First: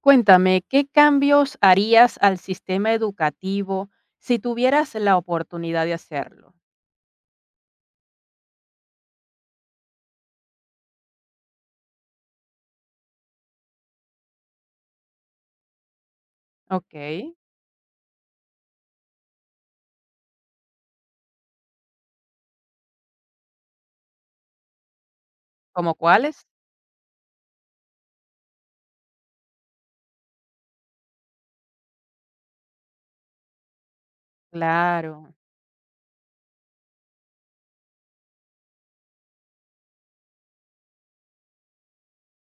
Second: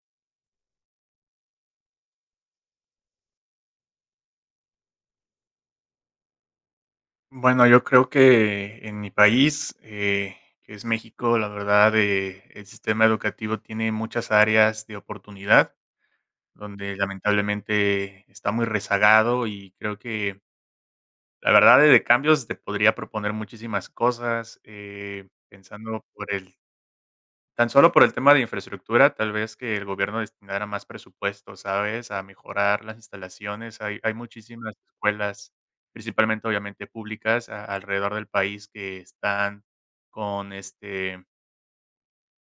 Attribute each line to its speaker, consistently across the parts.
Speaker 1: Cuéntame, ¿qué cambios harías al sistema educativo si tuvieras la oportunidad de hacerlo?
Speaker 2: Bueno, yo creo que en mi país, que es México, la verdad, el sistema educativo tiene muchas áreas de oportunidad, donde
Speaker 1: ¿Ok?
Speaker 2: lamentablemente está muy rezagado y creo que la verdad de cambios te podría proponer muchísimas cosas.
Speaker 1: ¿Cómo
Speaker 2: Pensando por
Speaker 1: cuáles?
Speaker 2: el Tan solo por el tema de infraestructura, tal vez que el gobierno destinara más presupuesto, ¿sabes? A mejorar las instalaciones. Hay muchísimas
Speaker 1: Claro,
Speaker 2: escuelas, principalmente, obviamente, públicas a alrededor del país que están con, este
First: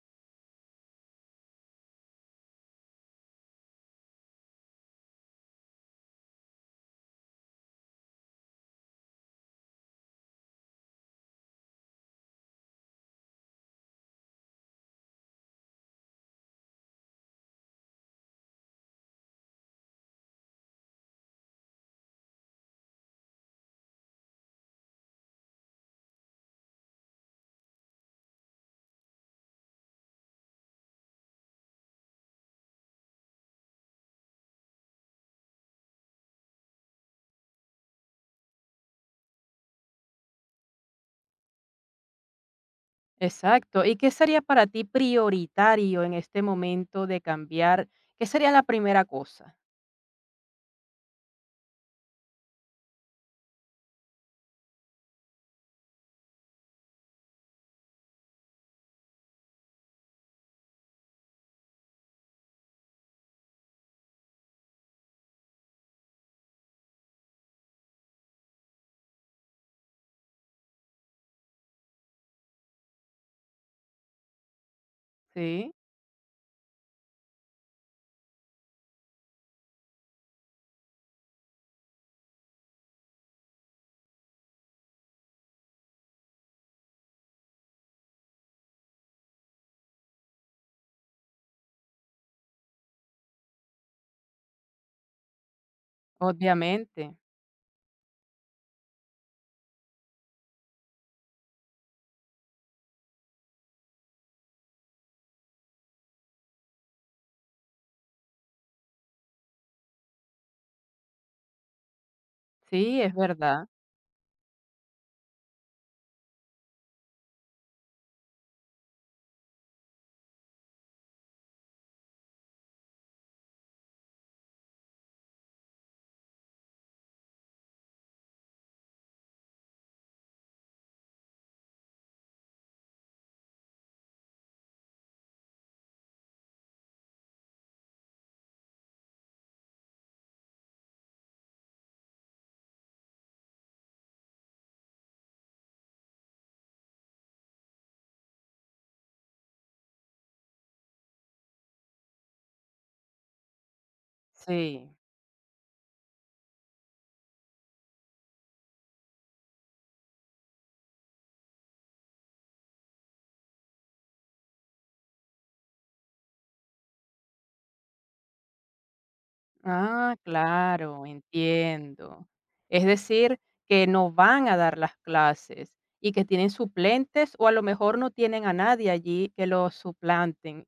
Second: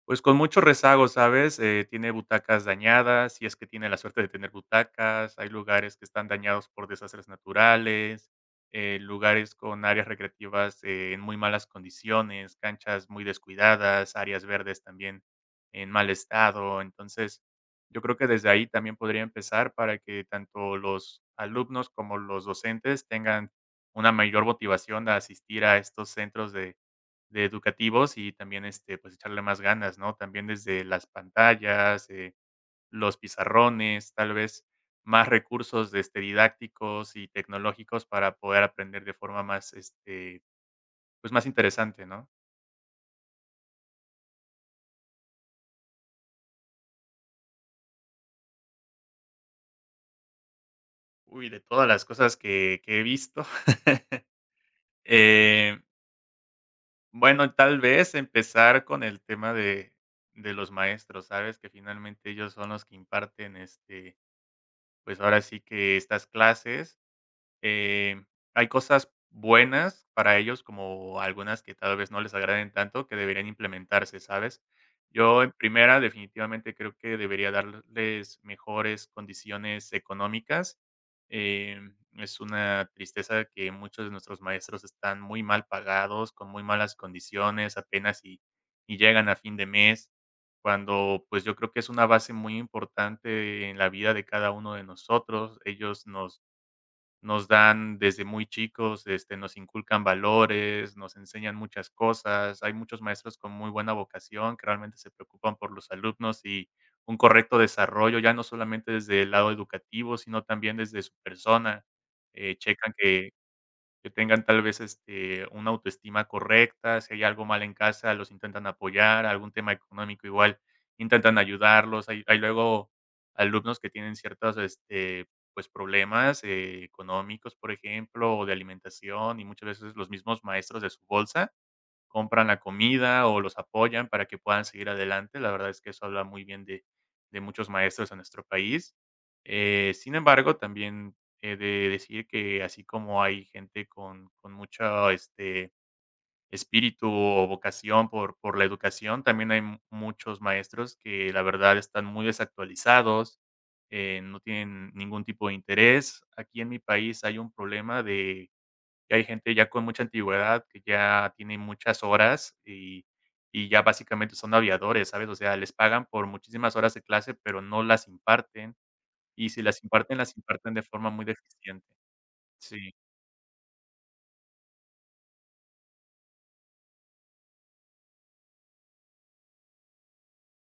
Speaker 2: pues con mucho rezago, ¿sabes? Tiene butacas dañadas, si es que tiene la suerte de tener butacas, hay lugares que están dañados por desastres naturales, lugares con áreas recreativas en muy malas condiciones, canchas muy descuidadas, áreas verdes también en mal estado. Entonces, yo creo que desde ahí también podría empezar para que tanto los alumnos como los docentes tengan una mayor motivación a asistir a estos centros de educativos y también, pues, echarle más ganas, ¿no? También desde las pantallas, los pizarrones, tal vez más recursos, didácticos y tecnológicos para poder aprender de forma más, pues, más interesante, ¿no?
Speaker 1: exacto. ¿Y qué sería para ti prioritario en este momento de cambiar? ¿Qué sería la primera cosa?
Speaker 2: Uy, de todas las cosas que he visto, eh, bueno, tal vez empezar con el tema de los maestros, ¿sabes? Que finalmente ellos son los que imparten, pues, ahora sí que estas clases. Eh, hay cosas buenas para ellos, como algunas que tal vez no les agraden tanto, que deberían implementarse, ¿sabes? Yo en
Speaker 1: Sí,
Speaker 2: primera, definitivamente creo que debería darles mejores condiciones económicas. Es una tristeza que muchos de nuestros maestros están muy mal pagados, con muy malas condiciones, apenas y llegan a fin de mes, cuando pues yo creo que es una base muy importante en la vida de cada uno de nosotros. Ellos nos
Speaker 1: obviamente.
Speaker 2: nos dan desde muy chicos, nos inculcan valores, nos enseñan muchas cosas. Hay muchos maestros con muy buena vocación que realmente se preocupan por los alumnos y un correcto desarrollo, ya no solamente desde el lado educativo, sino también desde su persona. Checan
Speaker 1: Sí, es
Speaker 2: que
Speaker 1: verdad.
Speaker 2: que tengan tal vez, una autoestima correcta. Si hay algo mal en casa, los intentan apoyar, algún tema económico igual, intentan ayudarlos. Hay luego alumnos que tienen ciertos, pues, problemas, económicos, por ejemplo, o de alimentación, y muchas veces los mismos maestros de su bolsa compran la comida o los apoyan para que puedan seguir adelante. La verdad es que eso habla muy bien de muchos maestros en nuestro país. Sin embargo, también he de decir que así como hay gente con mucho espíritu o vocación por la educación, también hay muchos maestros que la verdad están muy desactualizados, no tienen
Speaker 1: Sí.
Speaker 2: ningún tipo de interés. Aquí en mi país hay un problema y hay gente ya con mucha antigüedad que ya tiene muchas horas y ya básicamente son aviadores, ¿sabes? O sea, les pagan por muchísimas horas de clase, pero no las imparten, y si las
Speaker 1: Ah,
Speaker 2: imparten, las imparten de
Speaker 1: claro,
Speaker 2: forma muy deficiente.
Speaker 1: entiendo. Es
Speaker 2: Sí.
Speaker 1: decir, que no van a dar las clases y que tienen suplentes o a lo mejor no tienen a nadie allí que los suplanten.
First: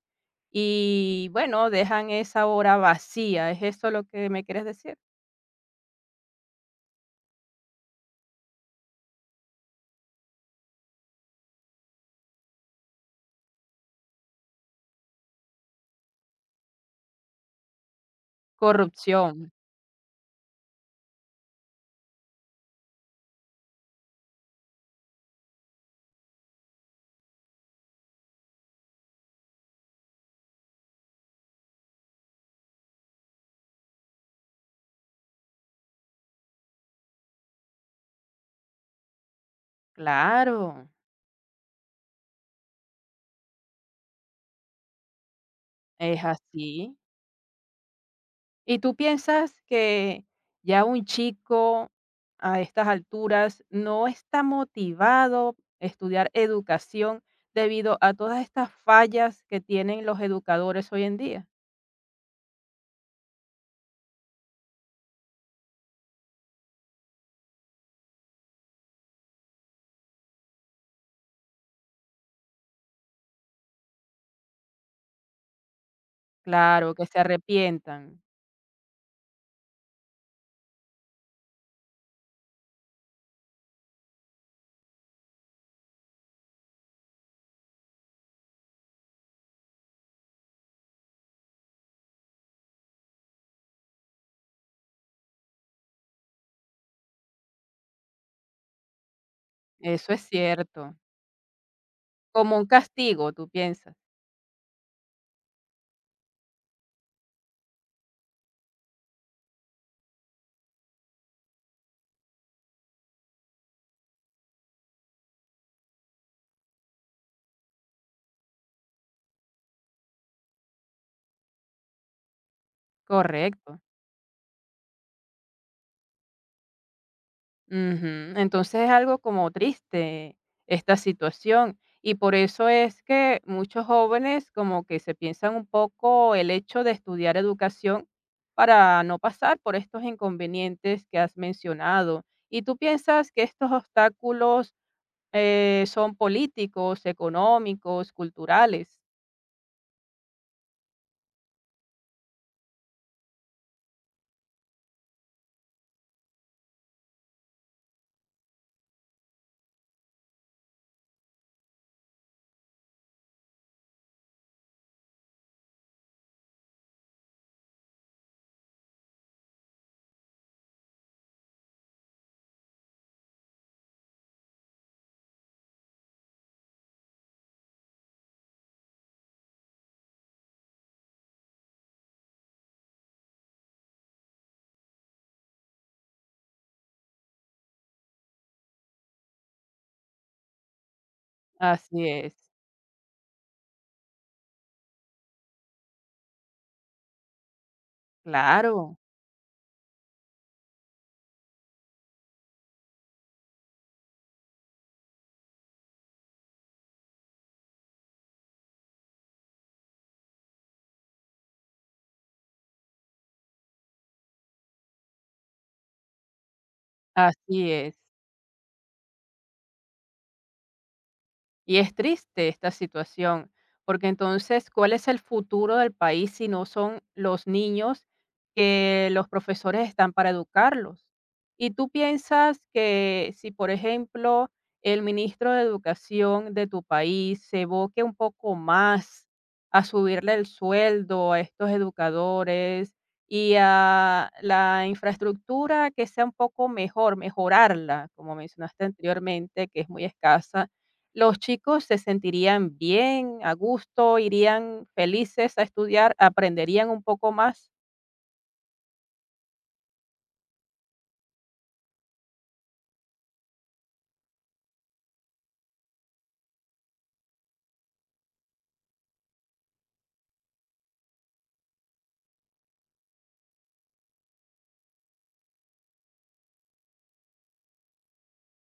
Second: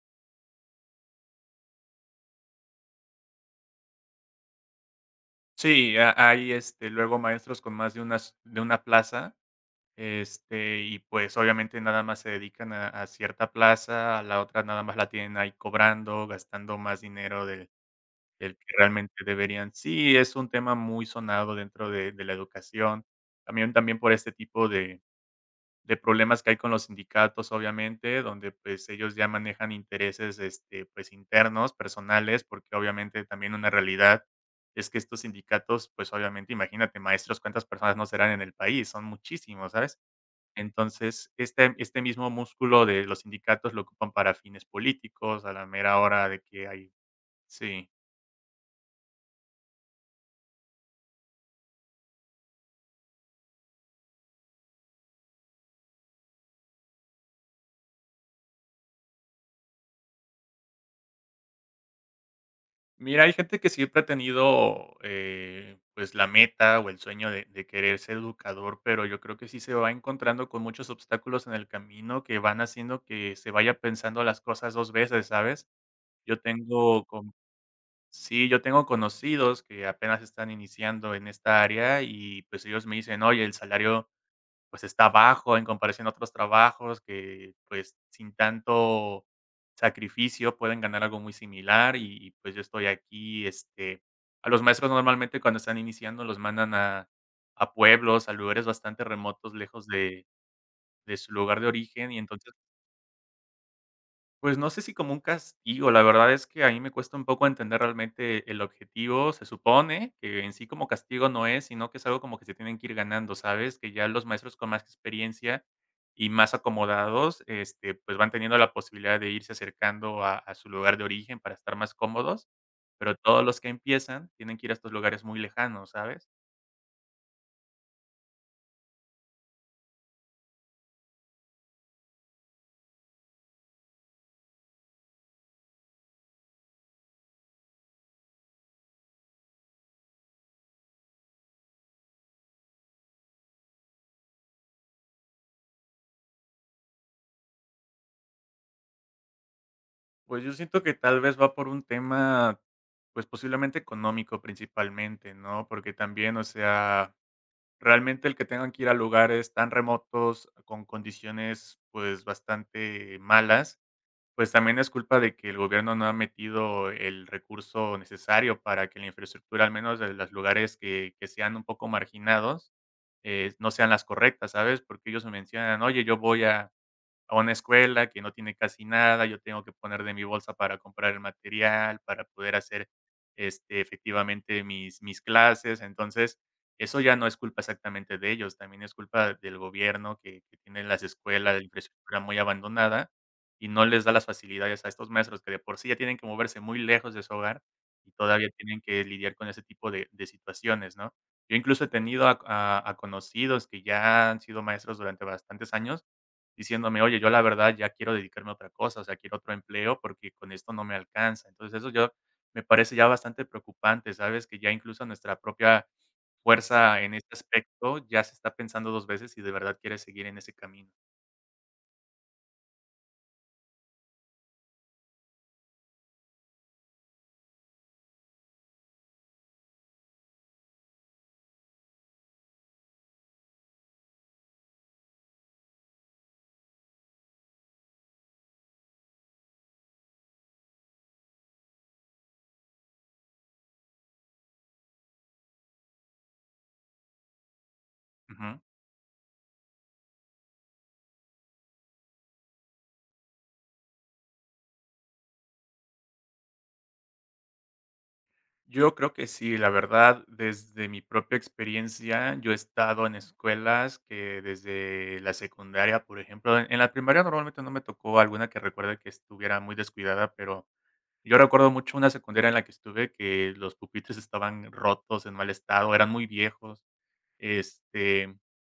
Speaker 1: Y bueno, dejan esa hora vacía. ¿Es eso lo que me quieres decir?
Speaker 2: Sí, ha hay, luego maestros con más de una plaza, y pues, obviamente, nada más se dedican a cierta plaza, a la otra nada más la tienen ahí cobrando, gastando más dinero del El que realmente
Speaker 1: Corrupción.
Speaker 2: deberían. Sí, es un tema muy sonado dentro de la educación. También por este tipo de problemas que hay con los sindicatos, obviamente, donde, pues, ellos ya manejan intereses, pues, internos, personales, porque obviamente también una realidad es que estos sindicatos, pues, obviamente, imagínate, maestros, cuántas personas no serán en el país, son muchísimos, ¿sabes?
Speaker 1: Claro,
Speaker 2: Entonces, este mismo músculo de los sindicatos lo ocupan para fines políticos, a la mera
Speaker 1: es
Speaker 2: hora de que hay.
Speaker 1: así.
Speaker 2: Sí.
Speaker 1: ¿Y tú piensas que ya un chico a estas alturas no está motivado a estudiar educación debido a todas estas fallas que tienen los educadores hoy en día?
Speaker 2: Mira, hay gente que siempre ha tenido, pues, la meta o el sueño de querer ser educador, pero yo creo que sí se va encontrando con muchos obstáculos en el camino que van haciendo que se vaya pensando las cosas 2 veces, ¿sabes? Yo
Speaker 1: Claro,
Speaker 2: tengo
Speaker 1: que se
Speaker 2: con
Speaker 1: arrepientan.
Speaker 2: Sí, yo tengo conocidos que apenas están iniciando en esta área y, pues, ellos me dicen: "Oye, el salario pues, está bajo en comparación a otros trabajos que, pues, sin tanto sacrificio pueden ganar algo muy similar y pues, yo estoy aquí, a los maestros normalmente cuando están iniciando los mandan a pueblos, a lugares bastante remotos, lejos
Speaker 1: Eso
Speaker 2: de
Speaker 1: es cierto.
Speaker 2: de su lugar de origen, y entonces
Speaker 1: Como un castigo, tú piensas.
Speaker 2: pues no sé si como un castigo, la verdad es que a mí me cuesta un poco entender realmente el objetivo, se supone que en sí como castigo no es, sino que es algo como que se tienen que ir ganando, ¿sabes? Que ya los maestros con más experiencia y más acomodados, pues van teniendo la posibilidad de irse acercando a su lugar de origen para estar más cómodos, pero todos los que
Speaker 1: Correcto.
Speaker 2: empiezan tienen que ir a estos lugares muy lejanos, ¿sabes?
Speaker 1: Ujú. Entonces es algo como triste esta situación y por eso es que muchos jóvenes como que se piensan un poco el hecho de estudiar educación para no pasar por estos inconvenientes que has mencionado. ¿Y tú piensas que estos obstáculos son políticos, económicos, culturales?
Speaker 2: Pues yo siento que tal vez va por un tema pues posiblemente económico principalmente, ¿no? Porque también, o sea, realmente el que tengan que ir a lugares tan remotos, con condiciones, pues, bastante malas, pues, también es culpa de que el gobierno no ha metido el recurso necesario para que la infraestructura, al menos de los lugares que sean un poco marginados, no sean las correctas, ¿sabes? Porque ellos me mencionan: "Oye, yo voy a una escuela que no tiene casi nada, yo tengo que poner de mi bolsa para comprar el material, para poder hacer, efectivamente mis clases. Entonces, eso ya no es culpa exactamente de ellos, también es culpa del gobierno que tiene las escuelas, la
Speaker 1: Así
Speaker 2: infraestructura
Speaker 1: es,
Speaker 2: muy abandonada y no les da las facilidades a estos maestros que de por sí ya tienen que moverse muy lejos de su hogar y todavía tienen
Speaker 1: claro,
Speaker 2: que lidiar con ese tipo de situaciones, ¿no? Yo incluso he tenido a conocidos que ya han sido maestros durante bastantes años diciéndome: "Oye, yo la verdad ya quiero dedicarme a otra cosa, o sea, quiero otro empleo porque con esto no me alcanza". Entonces, eso yo me parece ya bastante preocupante, ¿sabes? Que ya incluso nuestra propia fuerza en este
Speaker 1: así es.
Speaker 2: aspecto ya se está pensando 2 veces si de verdad quiere seguir en ese camino.
Speaker 1: Y es triste esta situación, porque entonces, ¿cuál es el futuro del país si no son los niños que los profesores están para educarlos? ¿Y tú piensas que si, por ejemplo, el ministro de Educación de tu país se evoque un poco más a subirle el sueldo a estos educadores y a la infraestructura que sea un poco mejor, mejorarla, como
Speaker 2: Ujú.
Speaker 1: mencionaste anteriormente, que es muy escasa? Los chicos se sentirían bien, a gusto, irían felices a estudiar, aprenderían un poco más.
Speaker 2: Yo creo que sí, la verdad, desde mi propia experiencia, yo he estado en escuelas que desde la secundaria, por ejemplo, en la primaria normalmente no me tocó alguna que recuerde que estuviera muy descuidada. Pero yo recuerdo mucho una secundaria en la que estuve que los pupitres estaban rotos, en mal estado, eran muy viejos. Este,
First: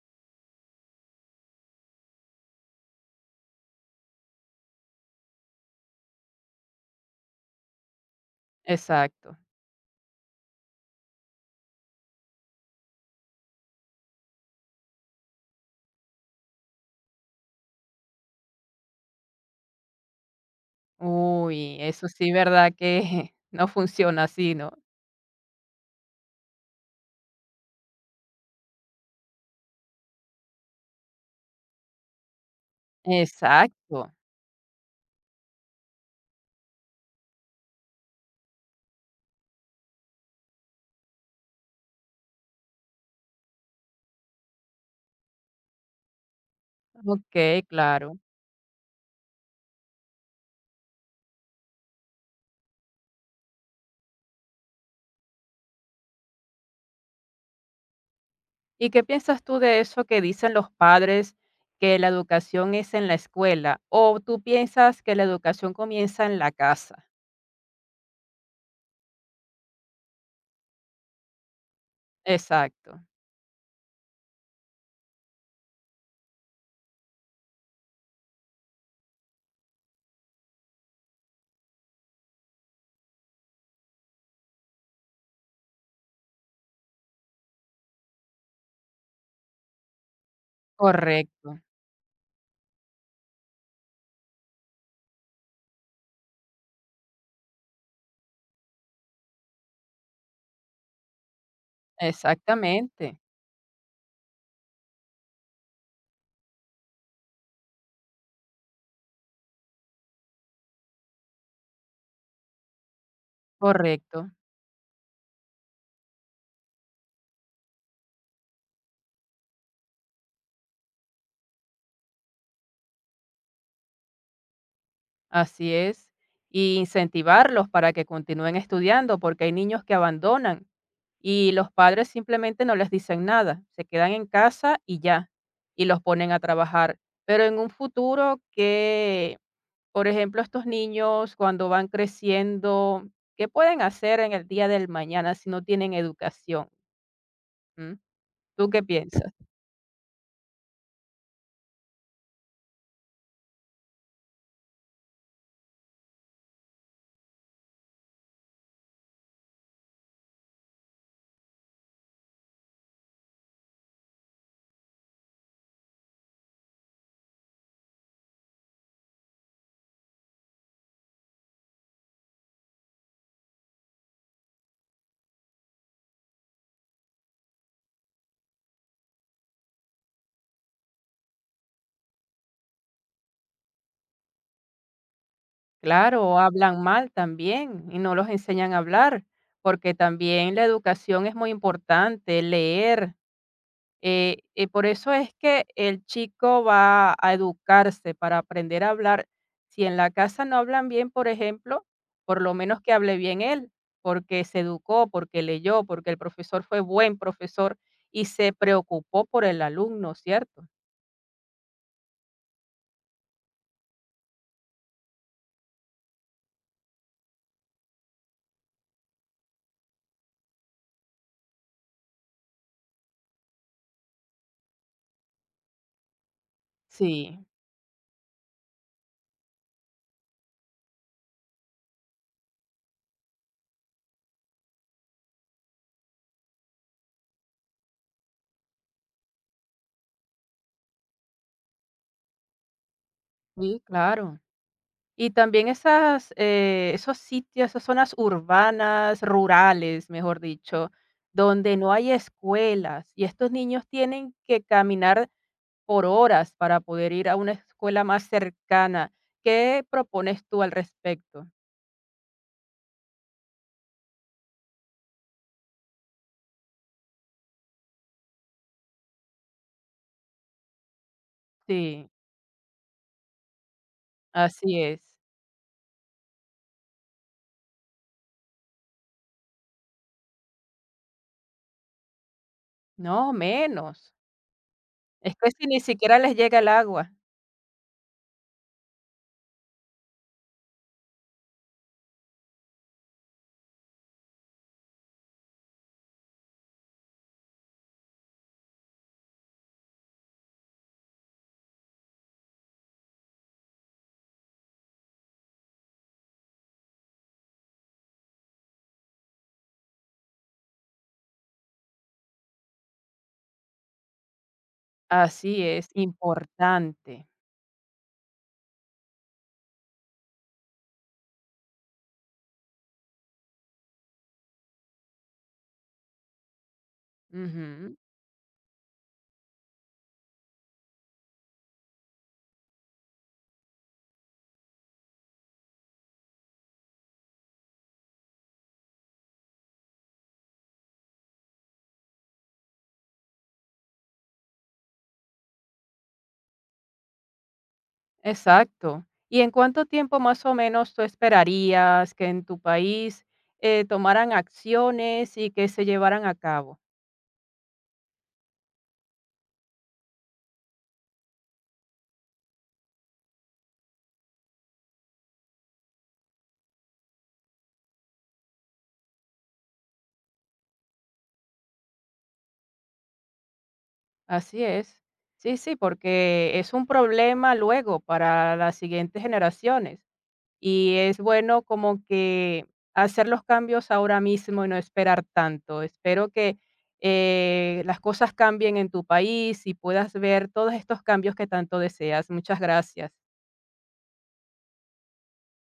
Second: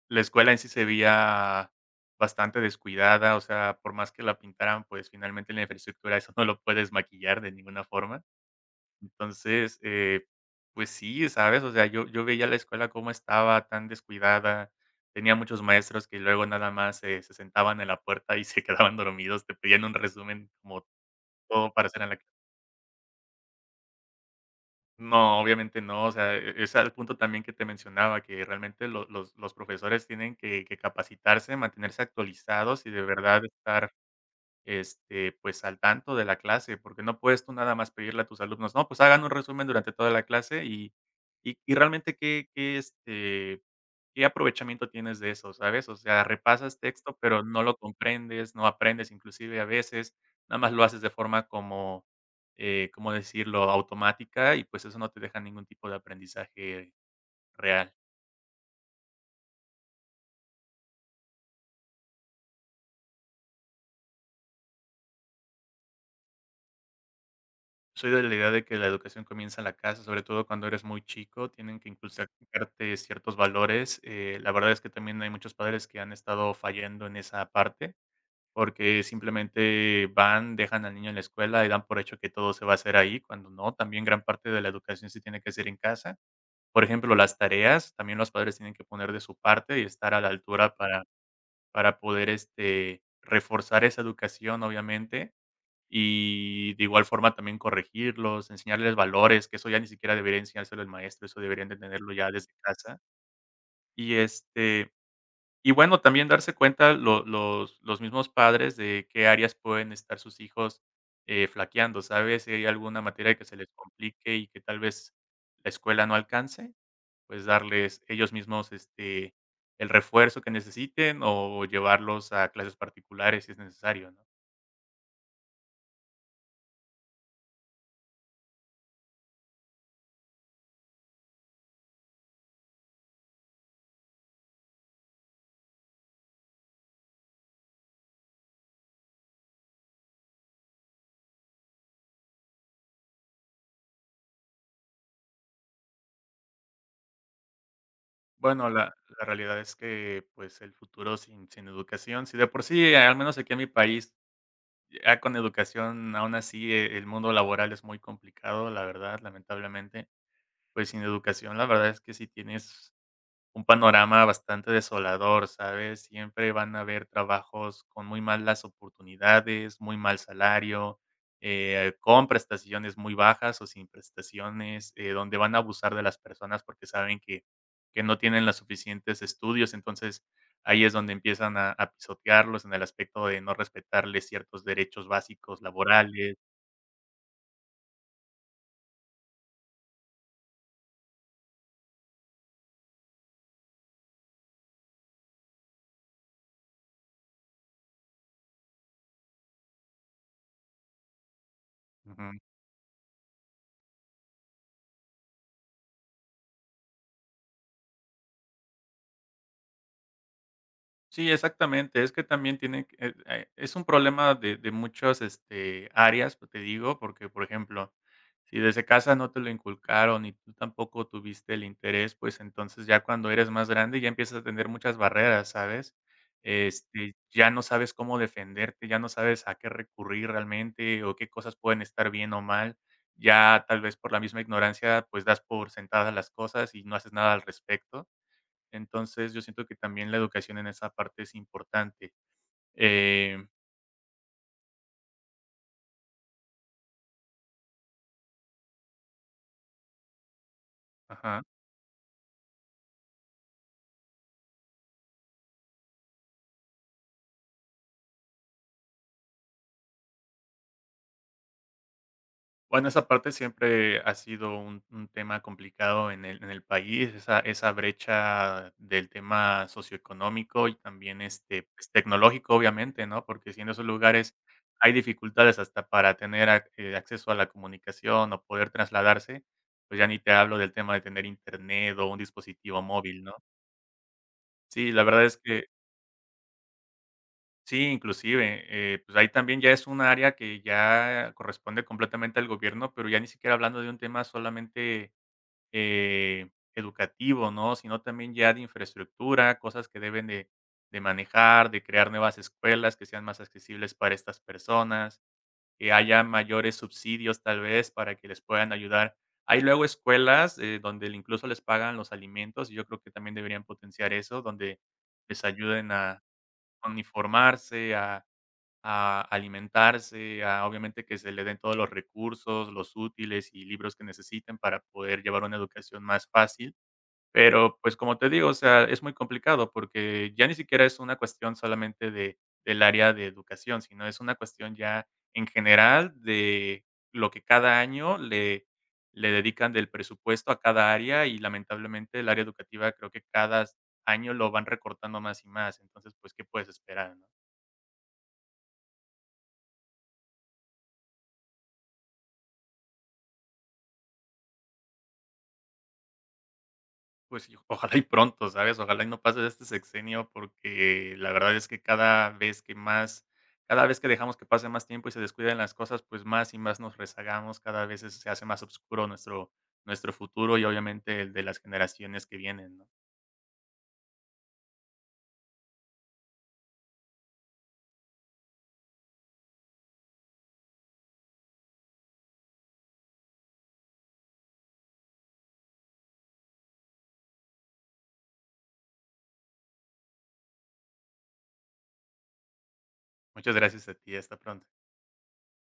Speaker 2: la escuela en sí se veía bastante descuidada, o sea, por más que la pintaran, pues finalmente la infraestructura eso no lo puedes maquillar de ninguna forma.
Speaker 1: Exacto.
Speaker 2: Entonces, pues sí, ¿sabes? O sea, yo veía la escuela cómo estaba tan descuidada. Tenía muchos maestros que luego nada más se sentaban en la puerta y se quedaban dormidos, te pedían un resumen como todo
Speaker 1: Uy,
Speaker 2: para hacer
Speaker 1: eso
Speaker 2: en la
Speaker 1: sí, verdad que no funciona así, ¿no?
Speaker 2: No, obviamente no, o sea, es al punto también que te mencionaba, que realmente lo los profesores tienen que capacitarse, mantenerse actualizados y de verdad estar
Speaker 1: Exacto.
Speaker 2: pues, al tanto de la clase, porque no puedes tú nada más pedirle a tus alumnos: "No, pues hagan un resumen durante toda la clase", y realmente qué aprovechamiento tienes de eso, ¿sabes? O sea, repasas texto, pero
Speaker 1: Okey,
Speaker 2: no lo
Speaker 1: claro.
Speaker 2: comprendes, no aprendes, inclusive a veces, nada más lo haces de forma como, ¿cómo decirlo?, automática y, pues, eso no te deja ningún tipo de aprendizaje real.
Speaker 1: ¿Y qué piensas tú de eso que dicen los padres que la educación es en la escuela? ¿O tú piensas que la educación comienza en la casa?
Speaker 2: Soy de la idea de que la educación comienza en la casa, sobre todo cuando eres muy chico, tienen que inculcarte
Speaker 1: Exacto.
Speaker 2: ciertos valores. La verdad es que también hay muchos padres que han estado fallando en esa parte, porque simplemente van, dejan al niño en la escuela y dan por hecho que todo se va a hacer ahí, cuando no, también gran parte de la educación se tiene que hacer en casa. Por ejemplo, las tareas, también los padres tienen que poner de su parte y estar a la altura para,
Speaker 1: Correcto.
Speaker 2: para poder reforzar esa educación, obviamente, y de igual forma también corregirlos, enseñarles valores, que eso ya ni siquiera debería enseñárselo el maestro, eso deberían de tenerlo ya desde casa.
Speaker 1: Exactamente.
Speaker 2: Y, este, y bueno, también darse cuenta lo los mismos padres de qué áreas pueden estar sus hijos, flaqueando, ¿sabes? Si hay alguna materia que se les
Speaker 1: Correcto.
Speaker 2: complique y que tal vez la escuela no alcance, pues darles ellos mismos, el refuerzo que necesiten o llevarlos a clases particulares si es necesario, ¿no?
Speaker 1: Así es. Y incentivarlos para que continúen estudiando, porque hay niños que abandonan y los padres simplemente no les dicen nada, se quedan en casa y ya, y los ponen a trabajar. Pero en un futuro que, por ejemplo, estos niños cuando van creciendo, ¿qué pueden hacer en el día del mañana si no tienen educación? ¿Mm? ¿Tú
Speaker 2: Bueno,
Speaker 1: qué
Speaker 2: la
Speaker 1: piensas?
Speaker 2: realidad es que, pues, el futuro sin educación, si de por sí, al menos aquí en mi país, ya con educación, aún así, el mundo laboral es muy complicado, la verdad, lamentablemente, pues, sin educación, la verdad es que si tienes un panorama bastante desolador, ¿sabes? Siempre van a haber trabajos con muy malas oportunidades, muy mal salario, con prestaciones muy bajas o sin prestaciones, donde van a abusar de las personas porque saben que no tienen los suficientes estudios. Entonces, ahí es donde empiezan a pisotearlos en el aspecto de no respetarles ciertos derechos básicos
Speaker 1: Claro,
Speaker 2: laborales.
Speaker 1: o hablan mal también y no los enseñan a hablar, porque también la educación es muy importante, leer. Por eso es que el chico va a educarse para aprender a hablar. Si en la casa no hablan bien, por ejemplo, por lo menos que hable bien él, porque se educó, porque leyó, porque el profesor fue buen profesor y se preocupó por el alumno, ¿cierto?
Speaker 2: Sí, exactamente. Es que también tiene que es un problema de muchas, áreas, pues, te digo, porque, por ejemplo, si desde casa no te lo inculcaron y tú tampoco tuviste el interés, pues, entonces ya cuando eres más grande ya empiezas a tener muchas barreras, ¿sabes? Este,
Speaker 1: Sí,
Speaker 2: ya no sabes cómo defenderte, ya no sabes a qué recurrir realmente o qué cosas pueden estar bien o mal. Ya tal vez por la misma ignorancia, pues, das por sentadas las cosas y no haces nada al respecto. Entonces, yo siento que también la educación en esa parte es importante. Eh,
Speaker 1: sí, claro. Y también esas, esos sitios, esas zonas urbanas, rurales, mejor dicho,
Speaker 2: ajá.
Speaker 1: donde no hay escuelas y estos niños tienen que caminar por horas para poder ir a una escuela más cercana. ¿Qué propones tú al respecto?
Speaker 2: Bueno, esa parte siempre ha sido un tema complicado en el país, esa brecha del tema socioeconómico y también pues,
Speaker 1: Sí,
Speaker 2: tecnológico, obviamente, ¿no? Porque si en esos lugares
Speaker 1: así
Speaker 2: hay
Speaker 1: es.
Speaker 2: dificultades hasta para tener acceso a la comunicación o poder trasladarse, pues ya ni te hablo del tema de tener internet o un dispositivo móvil,
Speaker 1: No,
Speaker 2: ¿no?
Speaker 1: menos.
Speaker 2: Sí, la verdad
Speaker 1: Es
Speaker 2: es
Speaker 1: que
Speaker 2: que
Speaker 1: si ni siquiera les llega el agua.
Speaker 2: Sí, inclusive, pues ahí también ya es un área que ya corresponde completamente al gobierno, pero ya ni siquiera hablando de un tema solamente eh, educativo, ¿no? Sino también ya de infraestructura, cosas que deben de manejar, de crear nuevas escuelas que sean más accesibles para estas personas, que haya mayores subsidios tal vez para que les puedan ayudar. Hay luego escuelas donde incluso les pagan los alimentos y yo creo que también deberían potenciar eso, donde les
Speaker 1: Así es,
Speaker 2: ayuden a
Speaker 1: importante.
Speaker 2: uniformarse, a alimentarse, a obviamente que se le den todos los recursos, los útiles y libros que necesiten para poder llevar una educación más fácil. Pero,
Speaker 1: Ujú.
Speaker 2: pues, como te digo, o sea, es muy complicado porque ya ni siquiera es una cuestión solamente de del área de educación, sino es una cuestión ya en general de lo que cada año le dedican del presupuesto a cada área y lamentablemente el área educativa creo que cada año lo van recortando más y más. Entonces, pues, ¿qué puedes esperar, no?
Speaker 1: Exacto. ¿Y en cuánto tiempo más o menos tú esperarías que en tu país tomaran acciones y que se llevaran a cabo?
Speaker 2: Pues sí, ojalá y pronto, ¿sabes? Ojalá y no pase de este sexenio porque la verdad es que cada vez que dejamos que pase más tiempo y se descuiden las cosas, pues más y más nos rezagamos, cada vez es se hace más oscuro nuestro futuro y obviamente el de las generaciones que vienen, ¿no?
Speaker 1: Así es. Sí, sí, porque es un problema luego para las siguientes generaciones. Y es bueno como que hacer los cambios ahora mismo y no esperar tanto. Espero que las cosas cambien en tu país y puedas ver todos estos cambios que tanto deseas. Muchas gracias.
Speaker 2: Muchas gracias a ti, hasta pronto.